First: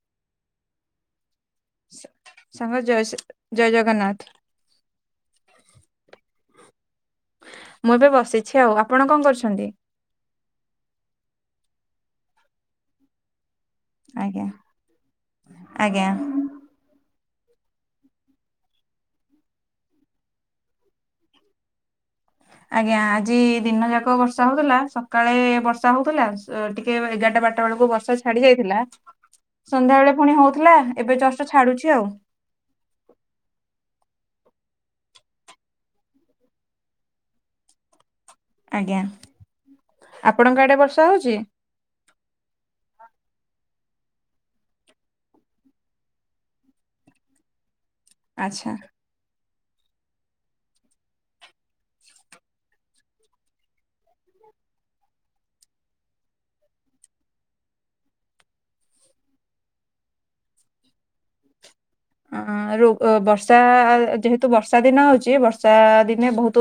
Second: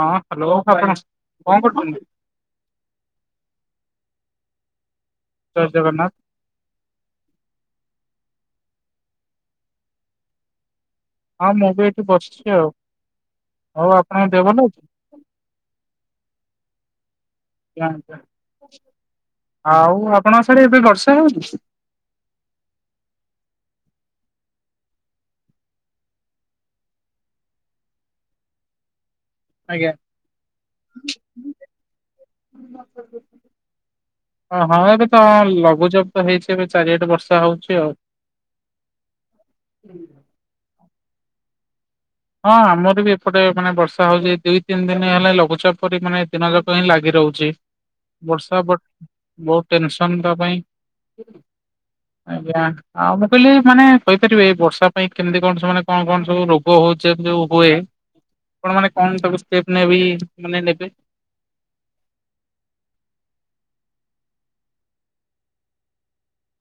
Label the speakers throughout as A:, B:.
A: ହଁ ହ୍ୟାଲୋ ଆପଣ କଣ କରୁଛନ୍ତି?
B: ସାଙ୍ଗ ଜୟ ଜୟ ଜଗନ୍ନାଥ
A: ଜୟ ଜଗନ୍ନାଥ
B: ମୁଁ ଏବେ ବସିଛି ଆଉ ଆପଣ କଣ କରୁଛନ୍ତି
A: ହଁ ମୁଁ ବି ଏଇଠି ବସିଛି ଆଉ ହଉ ଆପଣ
B: ଆଜ୍ଞା
A: ଦେବନ
B: ଆଜ୍ଞା।
A: ଆଉ ଆପଣଙ୍କ ସାର ଏବେ ବର୍ଷା ହଉନି
B: ଆଜ୍ଞା ଆଜି ଦିନ ଯାକ ବର୍ଷା ହଉଥିଲା ସକାଳେ ବର୍ଷା ହଉଥିଲା ଟିକେ ଚାରଟା ବଟା ବେଳକୁ ବର୍ଷା ଛାଡି ଯାଇଥିଲା
A: ଆଜ୍ଞା।
B: ସନ୍ଧ୍ୟା ବେଳେ ପୁଣି ହଉଥିଲା ଏବେ ଚଷ୍ଟଟା ଛାଡୁଛି ଆଉ
A: ଓ ହଁ ଏବେ ତ ଲଘୁଚାପ ତ ହେଇଛି ଏବେ ଚାରିଆଠେ ବର୍ଷା ହଉଛି ଆଉ
B: ଆଜ୍ଞା ଆପଣଙ୍କ ଆଡେ ବର୍ଷା ହଉଛି
A: ହଁ ଆମର ବି ଏପଟେ ମାନେ ବର୍ଷା କଥା ହଉଛି ଦୁଇ ତିନି ଦିନ ହେଲେ ଲଘୁଚାପ ପରି ମାନେ ଦିନ ଯାକ ହିଁ ଲାଗି ରହୁଛି ବର୍ଷା
B: ଆଚ୍ଛା
A: ବଷ ବହୁତ ଟେନସନ ତା ପାଇଁ ଆଜ୍ଞା ଆଉ ମୁଁ କହିଲି ମାନେ କହିପାରିବି ବର୍ଷା ପାଇଁ କେମିତି କଣ ସ ମାନେ କଣ କଣ ସବୁ ରୋଗ ହଉଛି ଜ ଯେ ହୁଏ ଆଣ ମାନେ କଣ ସବୁେପ ନେବ ମାନେ ନେବେ
B: ର ବର୍ଷା ଯେହେତୁ ବର୍ଷା ଦିନ ହଉଛି ବର୍ଷା ଦିନେ ବହୁତ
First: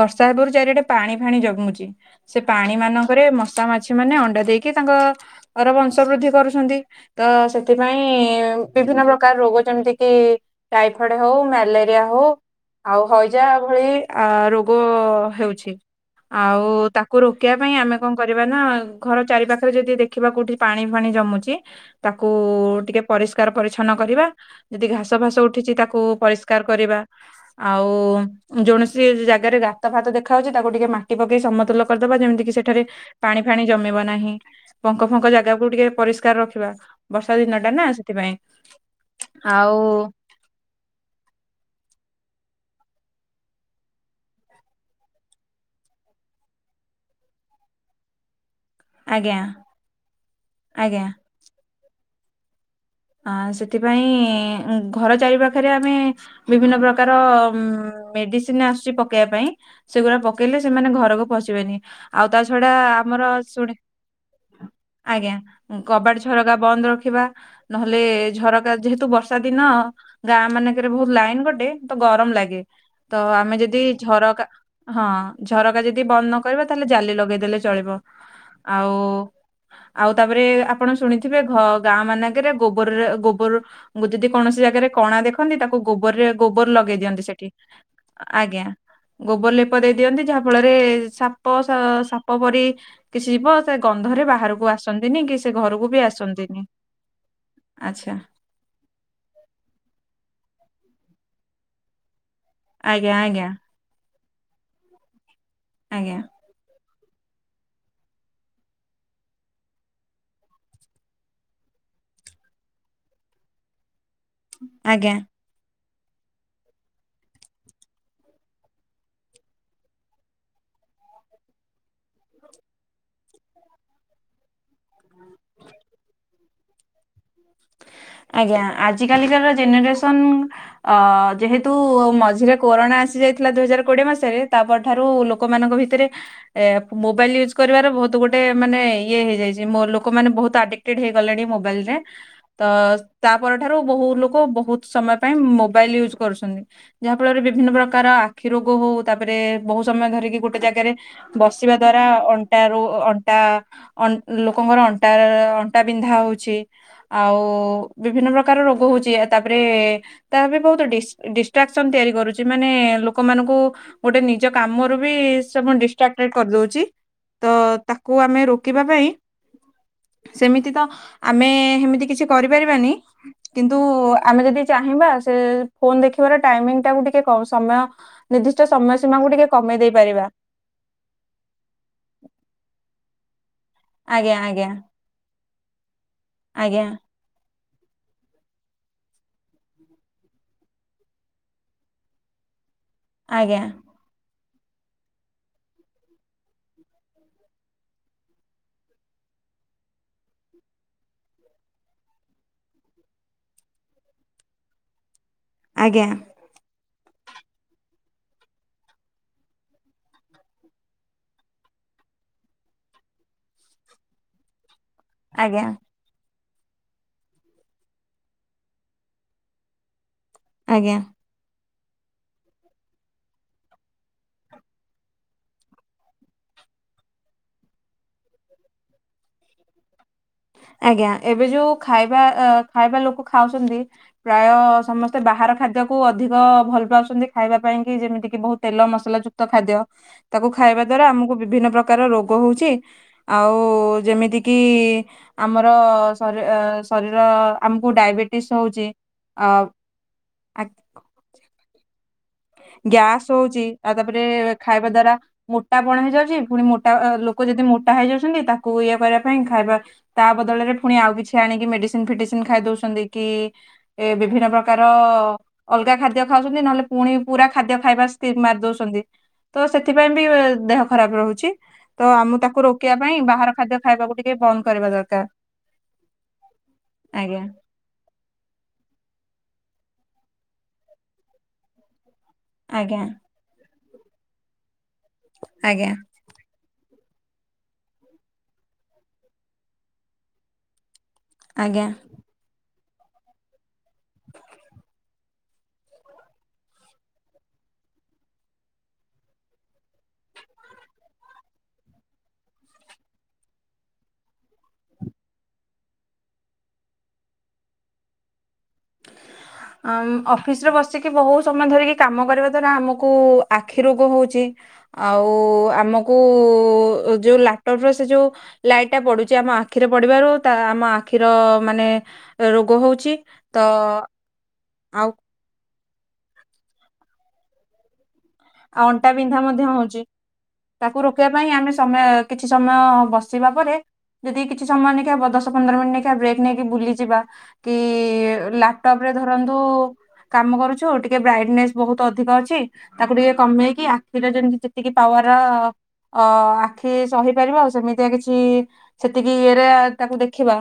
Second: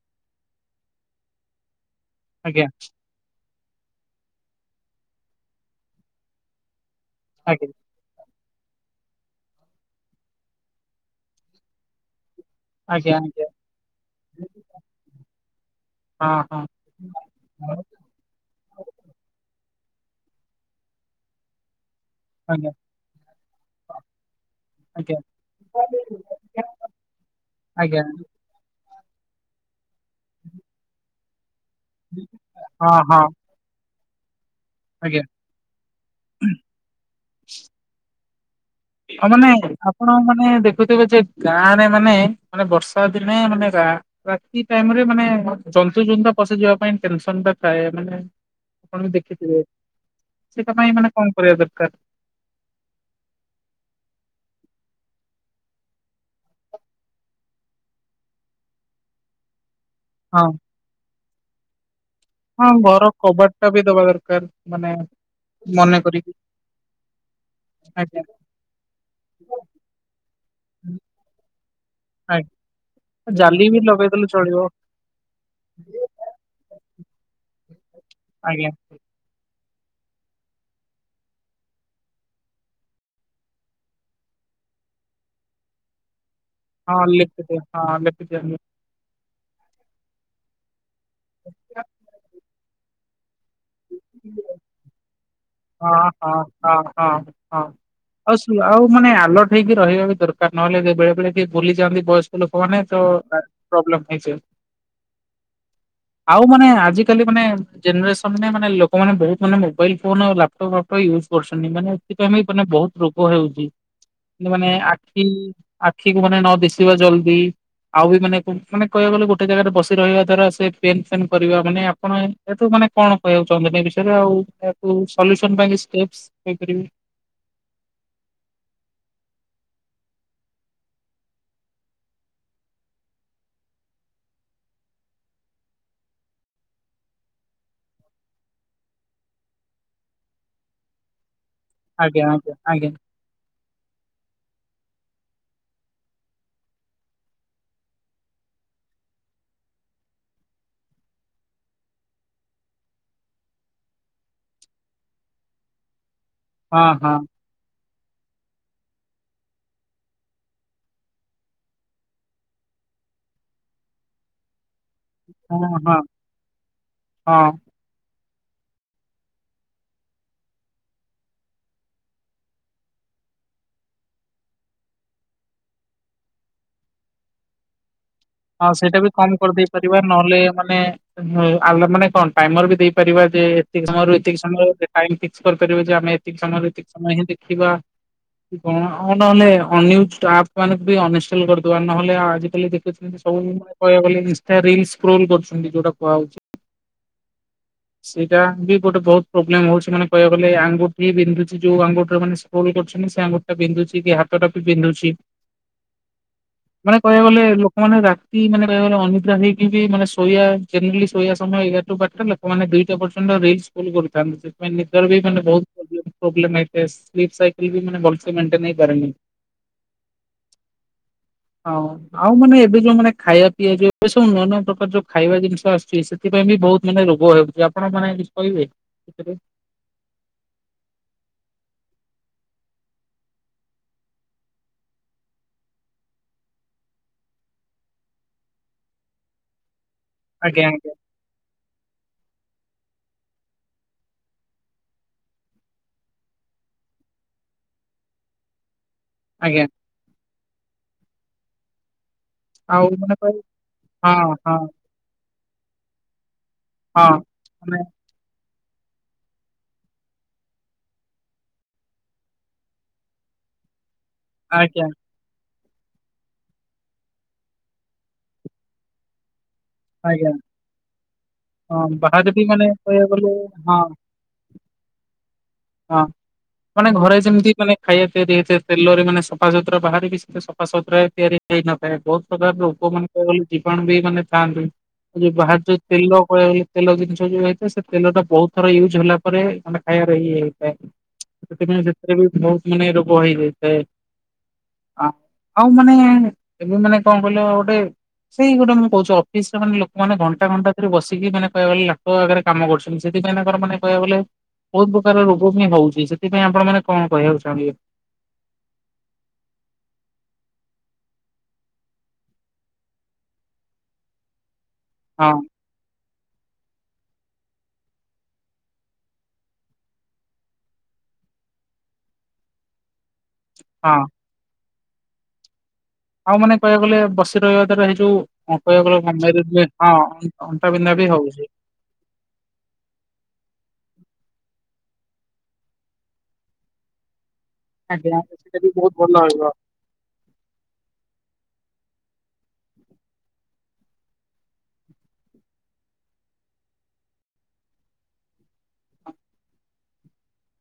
B: ବର୍ଷା ଚାରିଆଟେ ପାଣି ଫାଣି ଜମୁଛି ସେ
A: ଆଜ୍ଞା
B: ପାଣି ମାନଙ୍କରେ ମଶା ମାଛି ମାନେ ଅଣ୍ଡା ଦେଇକି କି ତାଙ୍କର ବଂଶ ବୃଦ୍ଧି କରୁଛନ୍ତି ତ
A: ଆଜ୍ଞା
B: ସେଥିପାଇଁ ବିଭିନ୍ନ ପ୍ରକାର ରୋଗ ଯେମିତି କିି ଟାଇଫଏଡ ହଉ ମ୍ୟାଲେରିଆ ହଉ ଆଉ
A: ଆଜ୍ଞା
B: ହଇଜା
A: ଆଜ୍ଞା
B: ଭଳି ଆ ରୋଗ ହେଉଛି
A: ହଁ
B: ଆଉ ତାକୁ ରୋକିବା ପାଇଁ
A: ହଁ।
B: ଆମେ କଣ କରିବା ନା ଘର ଚାରି ପାଖ ପାରେ ଯଦି ଦେଖିବା କୋଉଠି ପାଣି ଫାଣି ଜମୁଛି ତାକୁ
A: ଆଜ୍ଞା
B: ଟିକେ ପରିଷ୍କାର ପରିଚ୍ଛନ କରିବା ଯଦି
A: ଆଜ୍ଞା। ଆଜ୍ଞା
B: ଘାସ ଫାସ ଉଠିଛି ତାକୁ ପରିଷ୍କାର କରିବା ଆଉ କୌଣସି ଜାଗାରେ ଗାତ ଫାତ ଦେଖାାଯାଉଛି ତାକୁ ଟିକେ ମାଟି ପକେଇ ସମସ୍ତେ ଲ କରିଦବା ଯେମିତି କି ସେଠାରେ
A: ହଁ ହଁ
B: ପାଣି ଫାଣି ଜମିବ ନାହିଁ ପଙ୍କ
A: ଆଜ୍ଞା
B: ଫଙ୍କ ଜାଗାକୁୁ ଟିକେ ପରିଷ୍କାର ରଖିବା ବର୍ଷା ଦିନ ଟା ନା ସେଥିପାଇଁ
A: ହଁ ମାନେ
B: ଆଉ
A: ଆପଣ ମାନେ ଦେଖୁଥିବେ ଯେ ଗାଁରେ ମାନେ ମାନେ ବର୍ଷା ଦିନେ ମାନେ ରାତି ଟାଇମରେ ମାନେ ଜନ୍ତୁ ଜନ୍ତୁ ପଶିଯିବା ପାଇଁ ଟେନସନ ଥାଏ ମାନେ ଆପଣ
B: ଆଜ୍ଞା
A: ଦେଖିଥିବେ ସେଟା ପାଇଁ
B: ଆଜ୍ଞା
A: ମାନେ କଣ କରିବା ଦରକାର
B: ଆ ସେଥିପାଇଁ ଘର ଚାରି ପାଖରେ ଆମେ ବିଭିନ୍ନ ପ୍ରକାର ଉ ମେଡିସିନ ଆସୁଛି ପକେଇବା ପାଇଁ ସେଗୁଡା
A: ହଁ
B: ପକେଇଲେ ସେମାନେ ଘରକୁ ପଶିବେନି ଆଉ ତା
A: ହଁ
B: ଛଡା
A: ଘର
B: ଆମର
A: କବାଟଟା
B: ଶୁଣି
A: ବି ଦବା ଦରକାର ମାନେ
B: ଆଜ୍ଞା
A: ମନେ
B: କବାଟ
A: କରିକି
B: ଝରକା ବନ୍ଦ ରଖିବ ନହେଲେ
A: ଆଜ୍ଞା
B: ଝରକା ଯେହେତୁ ବର୍ଷା ଦିନ ଗାଁ ମାନଙ୍କରେ ବହୁତ ଲାଇନ ଗଟେ ତ ଗରମ
A: ଆଜ୍ଞା
B: ଲାଗେ ତ ଆମେ
A: ଜାଲି ବି
B: ଯଦି
A: ଲଗେଇଦେଲେ
B: ଝରକା
A: ଚଳିବ।
B: ହଁ ଝରକା ଯଦି ବନ୍ଦ ନକ ତାହେଲେ ଜାଲି ଲଗେଇ ଦେଲେ ଚଳିବ
A: ଆଜ୍ଞା
B: ଆଉ ଆଉ ତାପରେ ଆପଣ ଶୁଣିଥିବେ ଗାଁ ମାନଙ୍କରେ ଗୋବରରେ ଗୋବର ଯଦି କୌଣସି ଜାଗାରେ କଣା ଦେଖନ୍ତି ତାକୁ ଗୋବରରେ ଗୋବର ଲଗେଇ
A: ହଁ
B: ଦିଅନ୍ତି ସେଠି
A: ଲେଖିଦିଅ ହଁ ଲେଖିଦିଅ
B: ଆଜ୍ଞା ଗୋବର ଲେପ ଦେଇ ଦିଅନ୍ତି ଯାହା ଫଳରେ ସାପ ସ-ସାପ ପରି ଥିବ ସେ ଗନ୍ଧରେ ବାହାରକୁ ଆସନ୍ତିନି କି ସେ ଘରକୁ
A: ଓହୋ
B: ବି
A: ହଁ
B: ଆସନ୍ତିନି।
A: ହଁ। ହଁ
B: ଆଚ୍ଛା
A: ଆଉ ସ ଆଉ ମାନେ ଆଲର୍ଟ ହେଇକି ରହିବା ବି ଦରକାର ନହେଲେ ବେଳେ ବେଳେ ଟିକେ ଭୁଲି ଯାଆନ୍ତି ବୟସ [unintelligible] ଫୋନରେ ତ
B: ଆଜ୍ଞା
A: ତା
B: ଆଜ୍ଞା
A: ପ୍ରୋବ୍ଲେମ ହେଇଛି।
B: ଆଜ୍ଞା
A: ଆଉ ମାନେ ଆଜି କାଲି ମାନେ ଜେନରେଶନରେ ମାନେ ଲୋକମାନେେ ବହୁତ ମାନେ ମୋବାଇଲ ଫୋନ ଆଉ ଲାପ ଟପ୍ ଫ୍ୟାପଟପ୍ ୟୁଜ କରୁଛନ୍ତି ମାନେ ଏଥିପାଇଁ ବି ମାନେ ବହୁତ ରୋଗ ହେଉଚି। ମାନେ
B: ଆଜ୍ଞା।
A: ଆଖି ଆଖିକୁ ମାନେ ନ ଦିଶିବା ଜଲଦି। ଆଉ ବି ମାନେ ମାନେ କହିବାକୁ ଗଲେ ଗୋଟେ ଜାଗାରେ ବସି ରହିବା ଦ୍ୱାରା ସେ ପେନ୍ ଫେନ୍ କରିବା, ମାନେ ଆପଣ ଯେହେତୁ ମାନେ କଣ କହିବାକୁ ଚାହୁଁଛନ୍ତି ଏ ବିଷୟରେ ଆଉ ଏହାକୁ ସଲ୍ୟୁସନ୍ ପାଇଁ କିଛି ଷ୍ଟେପ୍ସ କହିପାରିବେ?
B: ଆଜ୍ଞା ଆଜିକାଲିକାର ଜେନେରେସନ ଅ ଯେହେତୁ ମଝିରେ କୋରୋନା ଆସି ଯାଇଥିଲା ଦୁଇ ହଜାର କୋଡିଏ ମସିହାରେ, ତା ପରଠାରୁ ଲୋକମାନଙ୍କ ଭିତରେ ଏ ମୋବାଇଲ ୟୁଜ୍ କରିବାର ବହୁତ ଗୋଟେ ମାନେ ଇଏ ହେଇଯାଇଛି ମୋ ଲୋକମନେ ବହୁତ ଆଡିକଟେଡ ହେଇଗଲେଣି ମୋ ବାଇଲ୍ ରେ
A: ଆଜ୍ଞା ଆଜ୍ଞା
B: ତ
A: ଆଜ୍ଞା
B: ତା ପରଠାରୁ ବହୁ ଲୋକ ବହୁତ ସମୟ ପାଇଁ ମୋବାଇଲ ୟୁଜ୍ କରୁଛନ୍ତି ଯାହାଫଳରେ ବିଭିନ୍ନ ପ୍ରକାର ଆଖି ରୋଗ ହଉ, ତାପରେ ବହୁତ ସମୟ ଧରିକି ଗୋଟେ ଜାଗାରେ ବସିବା ଦ୍ଵାରା ଅଣ୍ଟା ରୁ ଅଣ୍ଟା ଅ ଲୋକଙ୍କର ଅଣ୍ଟା ଅଣ୍ଟା ବିନ୍ଧା ହଉଛି।
A: ହଁ ହଁ
B: ଓ ବିଭିନ୍ନ ପ୍ରକାର ରୋଗ ହଉଛି ଏଇଆ ତାପରେ ତା ବହୁତ ଡିସ ଡିଷ୍ଟ୍ରାକ୍ସନ ତିଆରି କରୁ ଚି ମାନେ ଲୋକମାନଙ୍କୁ ଗୋଟେ ନିଜ କାମ ବି ସବୁ
A: ହଁ ହଁ
B: ଡିଷ୍ଟ୍ରାକଟେଡ କର ଦଉଚି, ତ
A: ହଁ
B: ତା କୁ ଆମେ ରୋକିବା ପାଇଁ ସେମିତି ତ ଆମେ ହେମିତି କିଛି କରିପାରିବାନି କିନ୍ତୁ ଆମେ ଯଦି ଚାହିଁବା ସେ ଫୋନ ଦେଖିବାର ଟାଇମିଙ୍ଗ ଟାକୁ ଟି କେ କହୁ ସମୟ ନିର୍ଦ୍ଦିଷ୍ଟ
A: ହଁ
B: ସମୟ
A: ସେଇଟା ବି
B: ସୀମାକୁ
A: କମ
B: ଟିକେ
A: କରିଦେଇ
B: କମେଇ ଦେଇ
A: ପାରିବା, ନହେଲେ ମାନେ ଆଲ ମାନେ କଣ ଟାଇମର ବି ଦେଇ ପାରିବା ଯେ ଏତିକି ସମୟରୁ
B: ଆଜ୍ଞା
A: ଏତିକି
B: ଆଜ୍ଞା
A: ସମୟ ଟାଇମ୍ ଫିକ୍ସ କରିପାରିବା ଯେ ଆମେ ଏତିକି ସମୟରୁ
B: ଆଜ୍ଞା
A: ଏତିକି ସମୟ ହିଁ ଦେଖିବା। କଣ ଆଉ ନହେଲେ ଅନ୍ ୟୁଜଡ୍ ଆପ ଆମେ ବି ଅନଇଷ୍ଟଲ କରିଦବା ନହେଲେ ଆଉ ଆଜିିକାଲି [unintelligible] ସବୁ
B: ଆଜ୍ଞା
A: [unintelligible] କହିବାକୁ ଗଲେ ଇାନଷ୍ଟା ରିଲ ସ୍କ୍ରୋଲ କରୁଛନ୍ତି ଯୋଉଟା କୁହା ହଉଚି? ସେଇଟା ବି ଗୋଟେ ବହୁତ ପ୍ରୋବ୍ଲେମ ହଉଚି ମାନେ କହିଆକୁ ଗଲେ ଆଙ୍ଗୁଠି ବିନ୍ଧୁଛି ଯୋଉ ଆଙ୍ଗୁଠିରେ ମାନେ ସ୍କ୍ରୋଲ କର ଚନ୍ତି ସେ ଆଙ୍ଗୁଠିଟା ପନ୍ଧୁଛି କି ହାତଟା ବି ବିନ୍ଧୁଛି।
B: ଆଜ୍ଞା।
A: ମାନେ କହିଆକୁ ଗଲେ ଲୋକମାନେ ରା ତି ମାନେ ବେଳେବେଳେ ଅନିଦ୍ରା ହେଇକି ବି ମାନେ ଶୋଇଆ ଜେନରାଲି ଶୋଇଆ ସମୟ ଏଗାରଠଟାରୁ ବାରଟା, ଲୋକମାନେ ଦୁଇଟା ପର୍ଯ ନ୍ତ ରିଲ ସ୍କ୍ରୋଲ କରୁଥାନ୍ତି, ସେଥିପାଇଁ ନିଜର ବି ମାନେ
B: ଆଜ୍ଞା
A: ବହୁତ ପ୍ରୋବଲେମ ପ୍ରୋବଲେମ ହେଇଥାଏ, [unintelligible] ସାଇକେଲ ବି ମାନେ ବଡିର ମେଣ୍ଟେନ ହେଇ ପାରେନି।
B: ଆଜ୍ଞା।
A: ଆଉ ଆଉ ମାନେ ଏବେ ଯୋଉ ମାନେ ଖାଇଆ ପିଇଆ ଯୋଉଁ ଏବେ ସବୁ ନୂଆ ନୂଆ ପ୍ରକାର ଯୋଉ ଖାଇବା ଜିନିଷ ଆସୁଛି, ସେଥିପାଇଁ ବି ବହୁତ ମାନେ ରୋଗ ବାହାରୁଛି, ଆପଣ ମାନେ କିଛ କହିବେ [unintelligible]
B: ଆଜ୍ଞା। ଏବେ ଯୋଉ ଖାଇବା ଅ ଖାଇବା ଲୋକ ଖାଉଛନ୍ତି ପ୍ରାୟ ସମସ୍ତେ ବା ବାହାର ଖାଦ୍ୟକୁ ଅଧିକ ଭଲ ପାଉଛନ୍ତି ଖାଇବା ପାଇଁ କି, ଯେମିତି କିି ବହୁତ ତେଲ ମସଲା ଯୁକ୍ତ ଖାଦ୍ୟ। ତାକୁ
A: ଆଜ୍ଞା
B: ଖାଇବା
A: ଆଜ୍ଞା
B: ଦ୍ଵାରା ଆମକୁ ବିଭିନ୍ନ ପ୍ରକାର ରୋ ଗ ହଉଚି ଆଉ ଯେମିତି କିି ଆମର ଶରୀ ଶରୀର ଆମକୁ ଡାଇବେଟିସ୍ ହଉଚି। ଆ
A: ଆଜ୍ଞା
B: ଆକ
A: ଆଉ ମାନେ
B: ଗ୍ୟାସ
A: କହ
B: ହଉଚି, ଆଉ ତାପରେ
A: ହଁ ହଁ
B: ଖାଇବା ଦ୍ଵାରା ମୋଟାପଣ ହେଇଯାଉଚି। ପୁଣି ମୋଟା
A: ହଁ
B: ଲୋକ ଯଦି
A: ମାନେ
B: ମୋଟା ହେଇଯାଉଛନ୍ତି, ତା କୁ ଇଏ କରିବା ପାଇଁ ଖାଇବା, ତା ବଦଳରେ ପୁଣି ଆଉ କିଛି ଆଣିକି ମେଡିସିନ ଫେଡିସିନ ଖାଇ ଦଉଛନ୍ତି କି ଏ ବିଭିନ୍ନ ପ୍ରକାର
A: ଆଜ୍ଞା
B: ଅଲଗା ଖାଦ୍ୟ ଖାଉଛନ୍ତି ନହେଲେ ପୁଣି ପୁରା ଖାଦ୍ୟ ଖାଇବା ସ୍ଥି ମାରି ଦଉଛନ୍ତି। ତ ସେଥିପାଇଁ ବି
A: ଆଜ୍ଞା
B: ଦେହ ଖରାପ ରହୁଛି
A: ହଁ
B: ତ
A: ବାହାରେ
B: ଆମକୁ
A: ବି
B: ତାକୁ
A: ମାନେ
B: ରୋକିବା ପାଇଁ
A: କହିବାକୁ ଗଲେ
B: ବାହାର
A: ହଁ
B: ଖାଦ୍ୟ ଖାଇବାକୁ ଟିକେ ବ ଅମ୍ କରିବା ଦରକାର।
A: ହଁ ମାନେ ଘରେ
B: ଆଜ୍ଞା
A: ଯେମିତି ମାନେ ଖାଇବା ତିଆରି ହେଇଥାଏ ତେଲରେ ମାନେ ସ ଫାସୁତୁରା ବାହାରେକି ସେ ସଫାସତୁରା ତିଆରି ହେଇନଥାଏ ବହୁତ ପ୍ରକାରର ଉପମାନ।
B: ଆଜ୍ଞା
A: [unintelligible] [unintelligible] ମାନେ ଥାଆନ୍ତି ଯୋଉ ବାହାର ଯୋ
B: ଆଜ୍ଞା
A: ତେଲ କହିବାକୁଗଲେ ତେଲ ଜିନ ଉ ହେଇଥାଏ ସେ ତେଲତ ବହୁତ ଥର ୟୁଜ୍ ହେଲା ପରେ ମାନେ ଖାଇବାରେ ଇଏ ହେଇଥାଏ। ସେଥିପାଇଁ
B: ଆଜ୍ଞା
A: ସେଥିରେ ବି ବହୁତ ମାନେ ରୋଗ ହେଇଯାଇଥାଏ। ଆଉ ମାନେ ଏବେ ମାନେ କଣ କହିଲ ଗୋଟେ ସେଇ ଗୋଟେ ମୁ କହୁଛି [unintelligible] ଲୋକମାନେ ଘଣ୍ଟା ଘଣ୍ଟା ଧରି ବସିକି ମାନେ କହିବା ଗଲେ ଲାଟ ଆଗରେ କାମ କରୁଛନ୍ତି ସେଥିପାଇଁ ତାଙ୍କର ମାନେ କହିବାକୁଗଲେ ବହୁତ ପ୍ରକାର ରୋଗମୀ ହଉଛି ସେଥିପାଇଁ ଆପଣ ମାନେ କଣ କହିବାକୁ ଚାହିଁବେ।
B: ଅଫିସ ରେ ବସିକି ବହୁ ସମୟ ଧରିକି କାମ କରିବା ଦ୍ଵାରା ଆମକୁ ଆଖି ରୋଗ ହଉଛି।
A: ହଁ
B: ଆଉ ଆମକୁ ଯୋଉ ଲାଟପ୍ ର ସେ ଯୋଉ ଲାଇଟ୍ ଟା ପଡୁଛି ଆମ ଆଖିରେ ପଡିବାରୁ ତା ଆମ ଆଖିର ମାନେ ରୋଗ ହଉଛି ତ
A: ହଁ
B: ଆଉ
A: ଆଉ ମାନେ କହିବାକୁ ଗଲେ ବସି ରହିବା ଦ୍ଵାରା ଏଇ ଯୋଉ ହଁ
B: ଆଉ
A: କହିବାକୁ ଗଲେ
B: ଅଣ୍ଟା ବିନ୍ଧା
A: ମ୍ୟାରେଜ୍
B: ମଧ୍ୟ
A: ରେ ହଁ
B: ହଉଛି
A: ଅଁ ଅଣ୍ଟା ବିନ୍ଧା
B: ତାକୁ
A: ବି
B: ରୋକିବା
A: ହଉଛି।
B: ପାଇଁ ଆମେ ସମୟ କିଛି ସମୟ ବସିବା ପରେ ଯଦି କିଛି ସମୟ ନେଇକା ବଦଶ ପନ୍ଦର ମିନିଟ୍ ନେଇକା ବ୍ରେକ୍ ନେଇକି ବୁଲିଯିବା କି
A: ଆଜ୍ଞା ସେଟା ବି ବହୁତ
B: ଲାଟପ୍ ରେ
A: ଭଲ ରହିବ
B: ଧରନ୍ତୁ କାମ କରୁଛୁ ଟିକେ ବ୍ରାଇଟନେସ୍ ବହୁତ ଅଧିକ ଅଛି ତାକୁ ଟିକେ କମେଇକି ଆଖିର ଯେମିତି ଯେତିକି ପାୱାର ଅ ଆଖି ସହିପାରିବା ଆଉ ସେମିତିଆ କିଛି ସେତିକି ଇଏରେ ତାକୁ ଦେଖିବା।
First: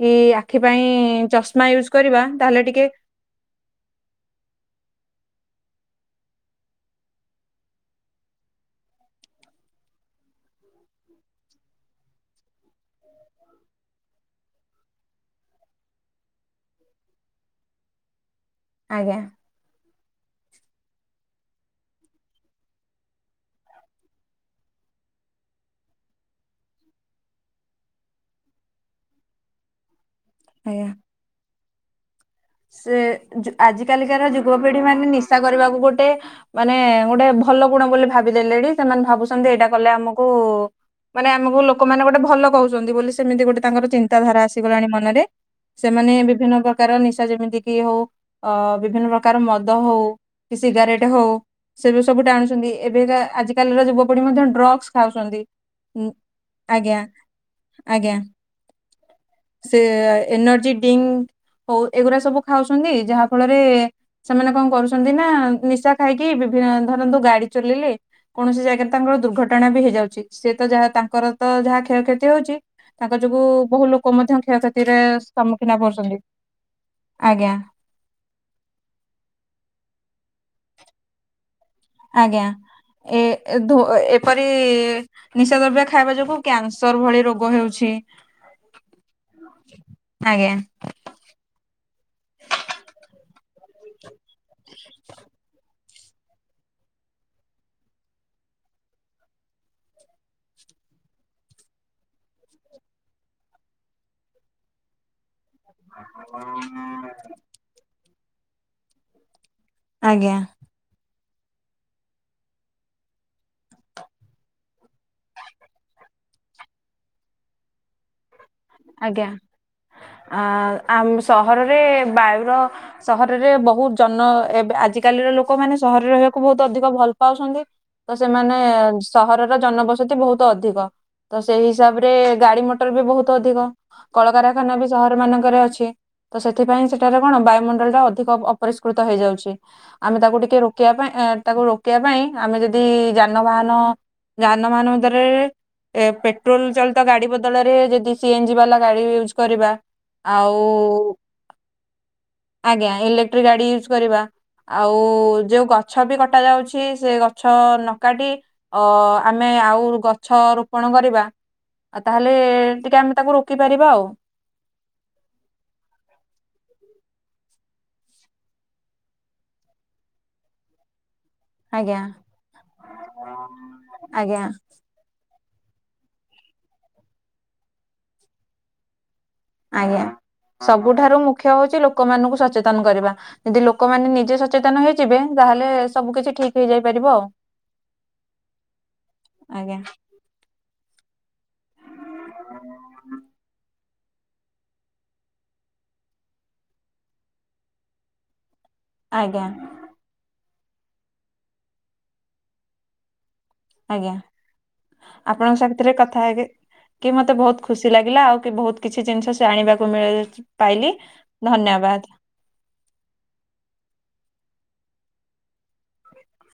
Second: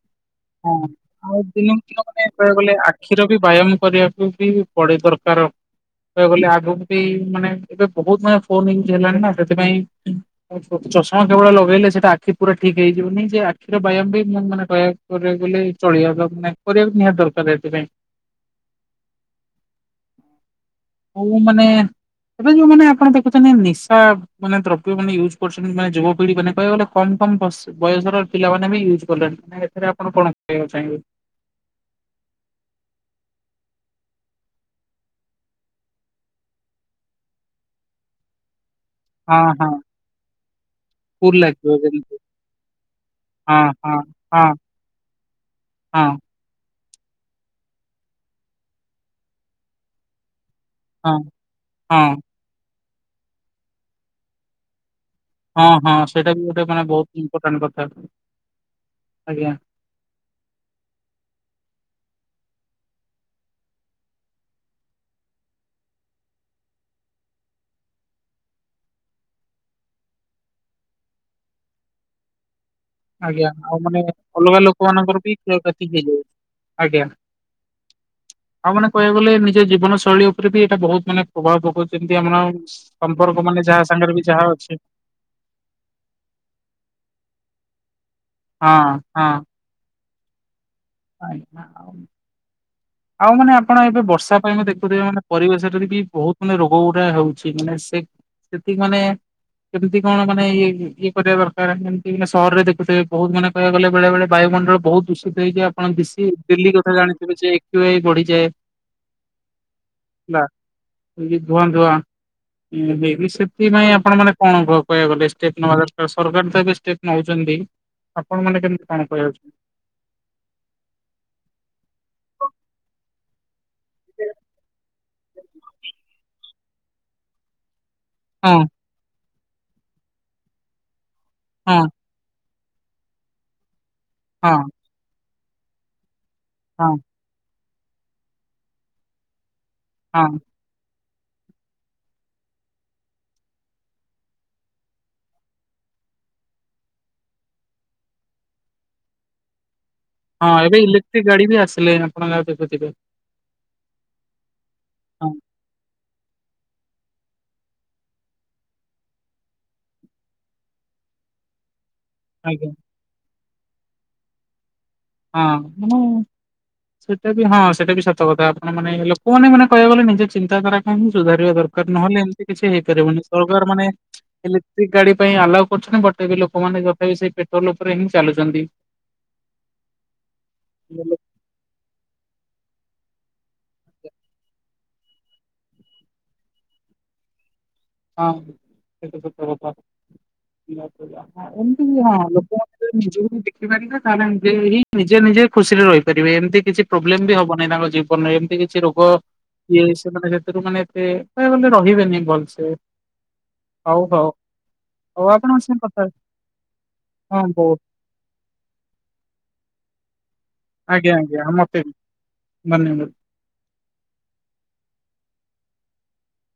B: କି ଆଖି
A: ହଁ
B: ପାଇଁ
A: ଆଉ
B: ଚଷମା ୟୁଜ୍
A: ଦିନକୁ ଦିନ
B: କରିବା
A: ମାନେ କହିବାକୁ
B: ତାହେଲେ
A: ଗଲେ
B: ଟିକେ
A: ଆଖିର ବି ବ୍ୟାୟାମ କରିବାକୁ ବି ପଡେ ଦର ତାର। କହିବାକୁ ଗଲେ ଆଗକୁ ବି ମାନେ ଏବେ ବହୁତ ମାନେ ଫୋନ ଇୟୁଜ୍ ହେଲାଣି ନା ସେଥିପାଇଁ ଚଷମା କେବେଳ ଲଗେଇଲେ ସେଟା ଆଖି ପୁରା ଠିକ୍ ହେଇଯିବନିଁ ଯେ ଆଖିର ବ୍ୟାୟାମ ବି ନିଅନ୍ ମାନେ କହିବା କରିବାକୁ ଗଲେ ଚଳିବ ଦର କରିବାକୁ ନିହାତି ଦରକାର ଏଥିପାଇଁ।
B: ଆଜ୍ଞା।
A: ହଉ ମାନେ ଏବେ ଯୋଉମାନେ ଆପଣ ଦେଖୁଛନ୍ତି ନିଶା ମାନେ ଦ୍ରବ୍ୟ ମାନେ ୟୁଜ୍ କରୁଛନ୍ତି ମାନେ ଯୁବପିଢି ମାନେ କହିବା ଗଲେ କମ୍ କମ୍ବର୍ଷ ବୟସର ପିଲମାନେ ବି ୟୁଜ କଲେଣି ମାନେ ଏଥିରେ ଆପଣ କଣ କହିବାକୁ
B: ଆଜ୍ଞା।
A: ଚାହିଁବେ।
B: ସେ ଆଜିକାଲିକାର ଯୁବପିଢି ମାନେ ନିଶା କରିବାକୁ ଗୋଟେ ମାନେ ଗୋଟେ ଭଲ ଗୁଣ ବୋଲି ଭାବିଦେଲେଣି ସେମାନେ
A: ହଁ
B: ଭାବୁଛନ୍ତି ଏଇଟା
A: ହଁ
B: କଲେ ଆମକୁ ମାନେ
A: କୁଲ
B: ଆମକୁ
A: ଲାଗିବ
B: ଲୋକମାନେ
A: ଯେମିତି
B: ଗୋଟେ ଭଲ କହୁଛନ୍ତି ବୋଲି ସେମିତି
A: ହଁ
B: ଗୋଟେ ତାଙ୍କର
A: ହଁ
B: ଚିନ୍ତାଧାରା
A: ହଁ
B: ଆସିଗଲାଣି ମନରେ।
A: ହଁ
B: ସେମାନେ ବିଭିନ୍ନ ପ୍ରକାର ନିଶା ଯେମିତି କିି ହଉ ଅ ବିଭିନ୍ନ ପ୍ରକାର ମଦ ହଉ କି ସିଗାରେଟ
A: ହଁ
B: ହଉ ସେବେ
A: ହଁ।
B: ସବୁ ଟାଣୁଛନ୍ତି ଏବେକା ଆଜିକାଲିର ଯୁବପିଢି ମଧ୍ୟ ଡ୍ରଗ୍ସ ଖାଉଛନ୍ତି
A: ହଁ ହଁ ସେଇଟା ବି ଗୋଟେ ମାନେ
B: ଆଜ୍ଞା
A: ବହୁତ ଇମ୍ପୋର୍ଟାଣ୍ଟ କଥା
B: ଆଜ୍ଞା।
A: ଆଜ୍ଞା
B: ସେ ଏନର୍ଜି ଡ୍ରିଙ୍କ ହଉ ଏଗୋ ଏଳା ସବୁ ଖାଉଛନ୍ତି ଯାହା ଫଳରେ ସେମାନେ କଣ କରୁଛନ୍ତି ନା ନିଶା ଖାଇକି ବିଭି ଧରନ୍ ଦୁ ଗାଡି ଚଳଇଲେ କୌଣସି ଜାଗାରେ ତାଙ୍କର ଦୁର୍ଘଟଣା ବି ହେଇଯାଉଛି ସେ ତ ଯାହା ତାଙ୍କର ତ ଯାହା କ୍ଷୟକ୍ଷତି କେତି ହଉଛି ତାଙ୍କ ଯୋଗୁ
A: ଆଜ୍ଞା ଆଉ
B: ବହୁ
A: ମାନେ
B: ଲୋକ ମଧ୍ୟ
A: ଅଲଗା
B: କ୍ଷୟକ୍ଷତିରେ
A: ଲୋକମାନଙ୍କର ବି
B: ସମ୍ମୁଖୀନ
A: କ୍ଷୟକ୍ଷତି
B: କରୁଛନ୍ତି।
A: ହେଇଯାଉଛି ଆଜ୍ଞା ଆଉ ମାନେ କହିବାକୁ ଗଲେ ନିଜ ଜୀବନ ଶୈଳୀ ଉପରେ ବି ଏଇଟା ବହୁତ ମାନେ ପ୍ରଭାବ ପକାଉଛି ଯେମିତି ଆମନ
B: ଆଜ୍ଞା ଏ ଏଧୁ ଏପରି ନିଶା ଦ୍ରବ୍ୟ ଖାଇବା ଯୋଗୁ କ୍ୟାନ୍ସର ଭଳି ରୋଗ ହୋଉ
A: ହଁ ହଁ।
B: ଆଜ୍ଞା।
A: ଆଞା ଆମ୍। ଆଉ ମାନେ ଆପଣ ଏବେ ବର୍ଷା ପାଇଁ ମୁ ଦେଖୁଥିବେ ମାନେ ପରିବେଶ ଟା ର ପି ବହୁତ ମାନେ ରୋଗ ଗୁଡା ହେଉଛି ମାନେ ସେ ସେତିକି ମାନେ କେମିତି କଣ ମାନେଇ ଇଏ କରିବା ଦରକାର କେମିତି ମାନେ ସହରରେ ଦେଖୁଥିବେ ବହୁତ ମାନେ କହିବାକୁ ଗଲେ ବେଳେ ବେଳେ ବାୟୁ ମଣ୍ଡଳ ବହୁତ ଦୂଷିତ ହେଇକି ଆପଣ ଦିଶି ଦିଲ୍ଲୀ କଥା ଜାଣିଥିବେ ଯେ ଏକ୍ୟୁଆଇ ବଢିଯାଏ।
B: ଆଜ୍ଞା।
A: ଖାଲି ଧୂଆଁ ଧୁଆଁ ବେବିଶିପ୍ଟୀ ପାଇଁ ଆପଣ ମାନେ କଣ ଅ କହିବାକୁ ଗଲେ ଷ୍ଟେପ୍ ନବା ଦରକାର ସରକାର ତ ଏବେ ଷ୍ଟେପ୍ ନଉଚନ୍ତି ଆପଣ ମାନେ କେମିତି କଣ କହିବା ଉଚିତ
B: ଆଉ ସହରରେ ବାୟୁର ସହରରେ ବ ବହୁତ୍ ଜନ ଏବେ ଆଜିକାଲିର ଲୋକମାନେ ସହରରେ ରହିବାକୁ ବହୁତ ଅଧିକ ଭଲ ପାଉଶନ୍ତି। ତ ସେମାନେ
A: ହଁ
B: ସହରର ଜନବସତି ବହୁତ ଅଧିକ ତ ସେଇ
A: ହଁ
B: ହିସାବରେ ଗାଡି ମଟ ଟର ବି ବହୁତ ଅଧିକ
A: ହଁ
B: କଳକାରଖାନା ବି ସହର ମାନଙ୍କରେ ଅଛି ତ ସେଥିପାଇଁ
A: ହଁ
B: ସେଠାରେ କଣ ବାୟୁମ ଣ୍ଡଳ ଟା ଅଧିକ ଅପରିଷ୍କୃତ ହେଇ ଯାଉଛି ଆମେ ତାକୁ
A: ହଁ
B: ଟିକେ ରୋକିବା ପାଇଁ ଏଁ ତାକୁ ରୋକିବା ପାଇଁ ଆମେ ଯଦି ଯାନବାହାନ ଯାନ ବାହନ ଭିତରେ ଏ ପେଟ୍ରୋଲ ଚଳିତ ଗାଡି ବଦଳରେ ଯଦି ସିଏଞ୍ଜି ବାଲା ଗାଡି ୟୁଜ୍ କରିବା
A: ହଁ
B: ଆଉ
A: ଏବେ ଇଲେକ୍ଟ୍ରିକ ଗାଡି ବି ଆସିଲେ ଆପଣ ଯାହା ଦେଖୁଥିବେ।
B: ଆଜ୍ଞା ଇଲେକ୍ଟ୍ରିକ ଗାଡି ୟୁଜ କରିବା ଆଉ
A: ହଁ
B: ଯୋଉ ଗଛ ବି କଟ କଟା ଯାଉଛି ସେ ଗଛ ନ କାଟି ଅ ଆମେ ଆଉ ଗଛ ରୋପଣ କରିବା।
A: [inaudible]
B: ଆଉ ତାହେଲେ
A: ଆଜ୍ଞା
B: ଟିକେ ଆମେ ତାକୁ ରୋକି ପାରିବା ଆଉ।
A: ହଁ ସେଇଟା ବି ହଁ ସେଇଟା ବି ସତ କଥା ଆପଣ ମାନେ ଲୋକମାନେ ମାନେ କହିବାକୁ ଗଲେ ନିଜେ ଚିନ୍ତାଧାରା କଣ କି ସୁଧାରିବା ଦରକାର
B: ଆଜ୍ଞା।
A: ନହେଲେ ଏମିତି କିଛି ହେଇପାରିବନି ସରକାର ମାନେ
B: ଆଜ୍ଞା
A: ଇଲେକ୍ଟ୍ରିକ ଗାଡି ସେଥିପାଇଁ ଆଲାଓ କରୁଛନ୍ତି ବଟ ଏବେ ଲୋକମାନେ ତଥାପି ସେଇ ପେଟ୍ରୋଲ ଉପରେ ହିଁ ଚାଲୁଚନ୍ତି।
B: ଆଜ୍ଞା ସବୁଠାରୁ ମୁଖ୍ୟ ହଉଛି ଲୋ ଲୋକମାନଙ୍କୁ ସଚେତନ କରିବା ଯଦି ଲୋକମାନେ ନିଜେ ସଚେତନ ହେଇଯିବେ ତାହେଲେ ସବୁ କିଛି ଠିକ ହେଇଯାଇପାରି ରିବ ଆଉ
A: ହଁ ସେତ ସତକଥା।
B: ଆଜ୍ଞା
A: ଏମତି ହଁ ଲୋକମାନେ ନିଜକୁ ବି ତିକ୍ତି ପାରିବା ତାହେଲେ ଏମିତି ହି ନିଜେ ନିଜେ ଖୁସି ରେ ରହିପାରିବେ ଏମିତି କିଛି ପ୍ରୋବ୍ଲେମ ବି ହବନାହିଁ ତାଙ୍କ ଜୀବନରେ ଏମିତି କିଛି କିଛି ରୋଗ
B: ଆଜ୍ଞା
A: କି ଇଏ ସେମାନେ ସେଥିରୁ ମାନେ ଏତେ କହିବାକୁ ଗଲେ ରହିବେନି ଭଲସେ ହୋଉ
B: ଆଜ୍ଞା।
A: ହଉ
B: ଆପଣଙ୍କ ସାଥିରେ କଥା ହେ କି ମତେ ବହୁତ ଖୁସି ଲାଗିଲା ଆଉ କି ବହୁତ କିଛି ଜିନିଷ ସେ ଯାଣିବାକୁ ମିଳେ
A: ଆଜ୍ଞା ଆଜ୍ଞା ମତେ ବି ଧନ୍ୟବାଦ।
B: [inaudible]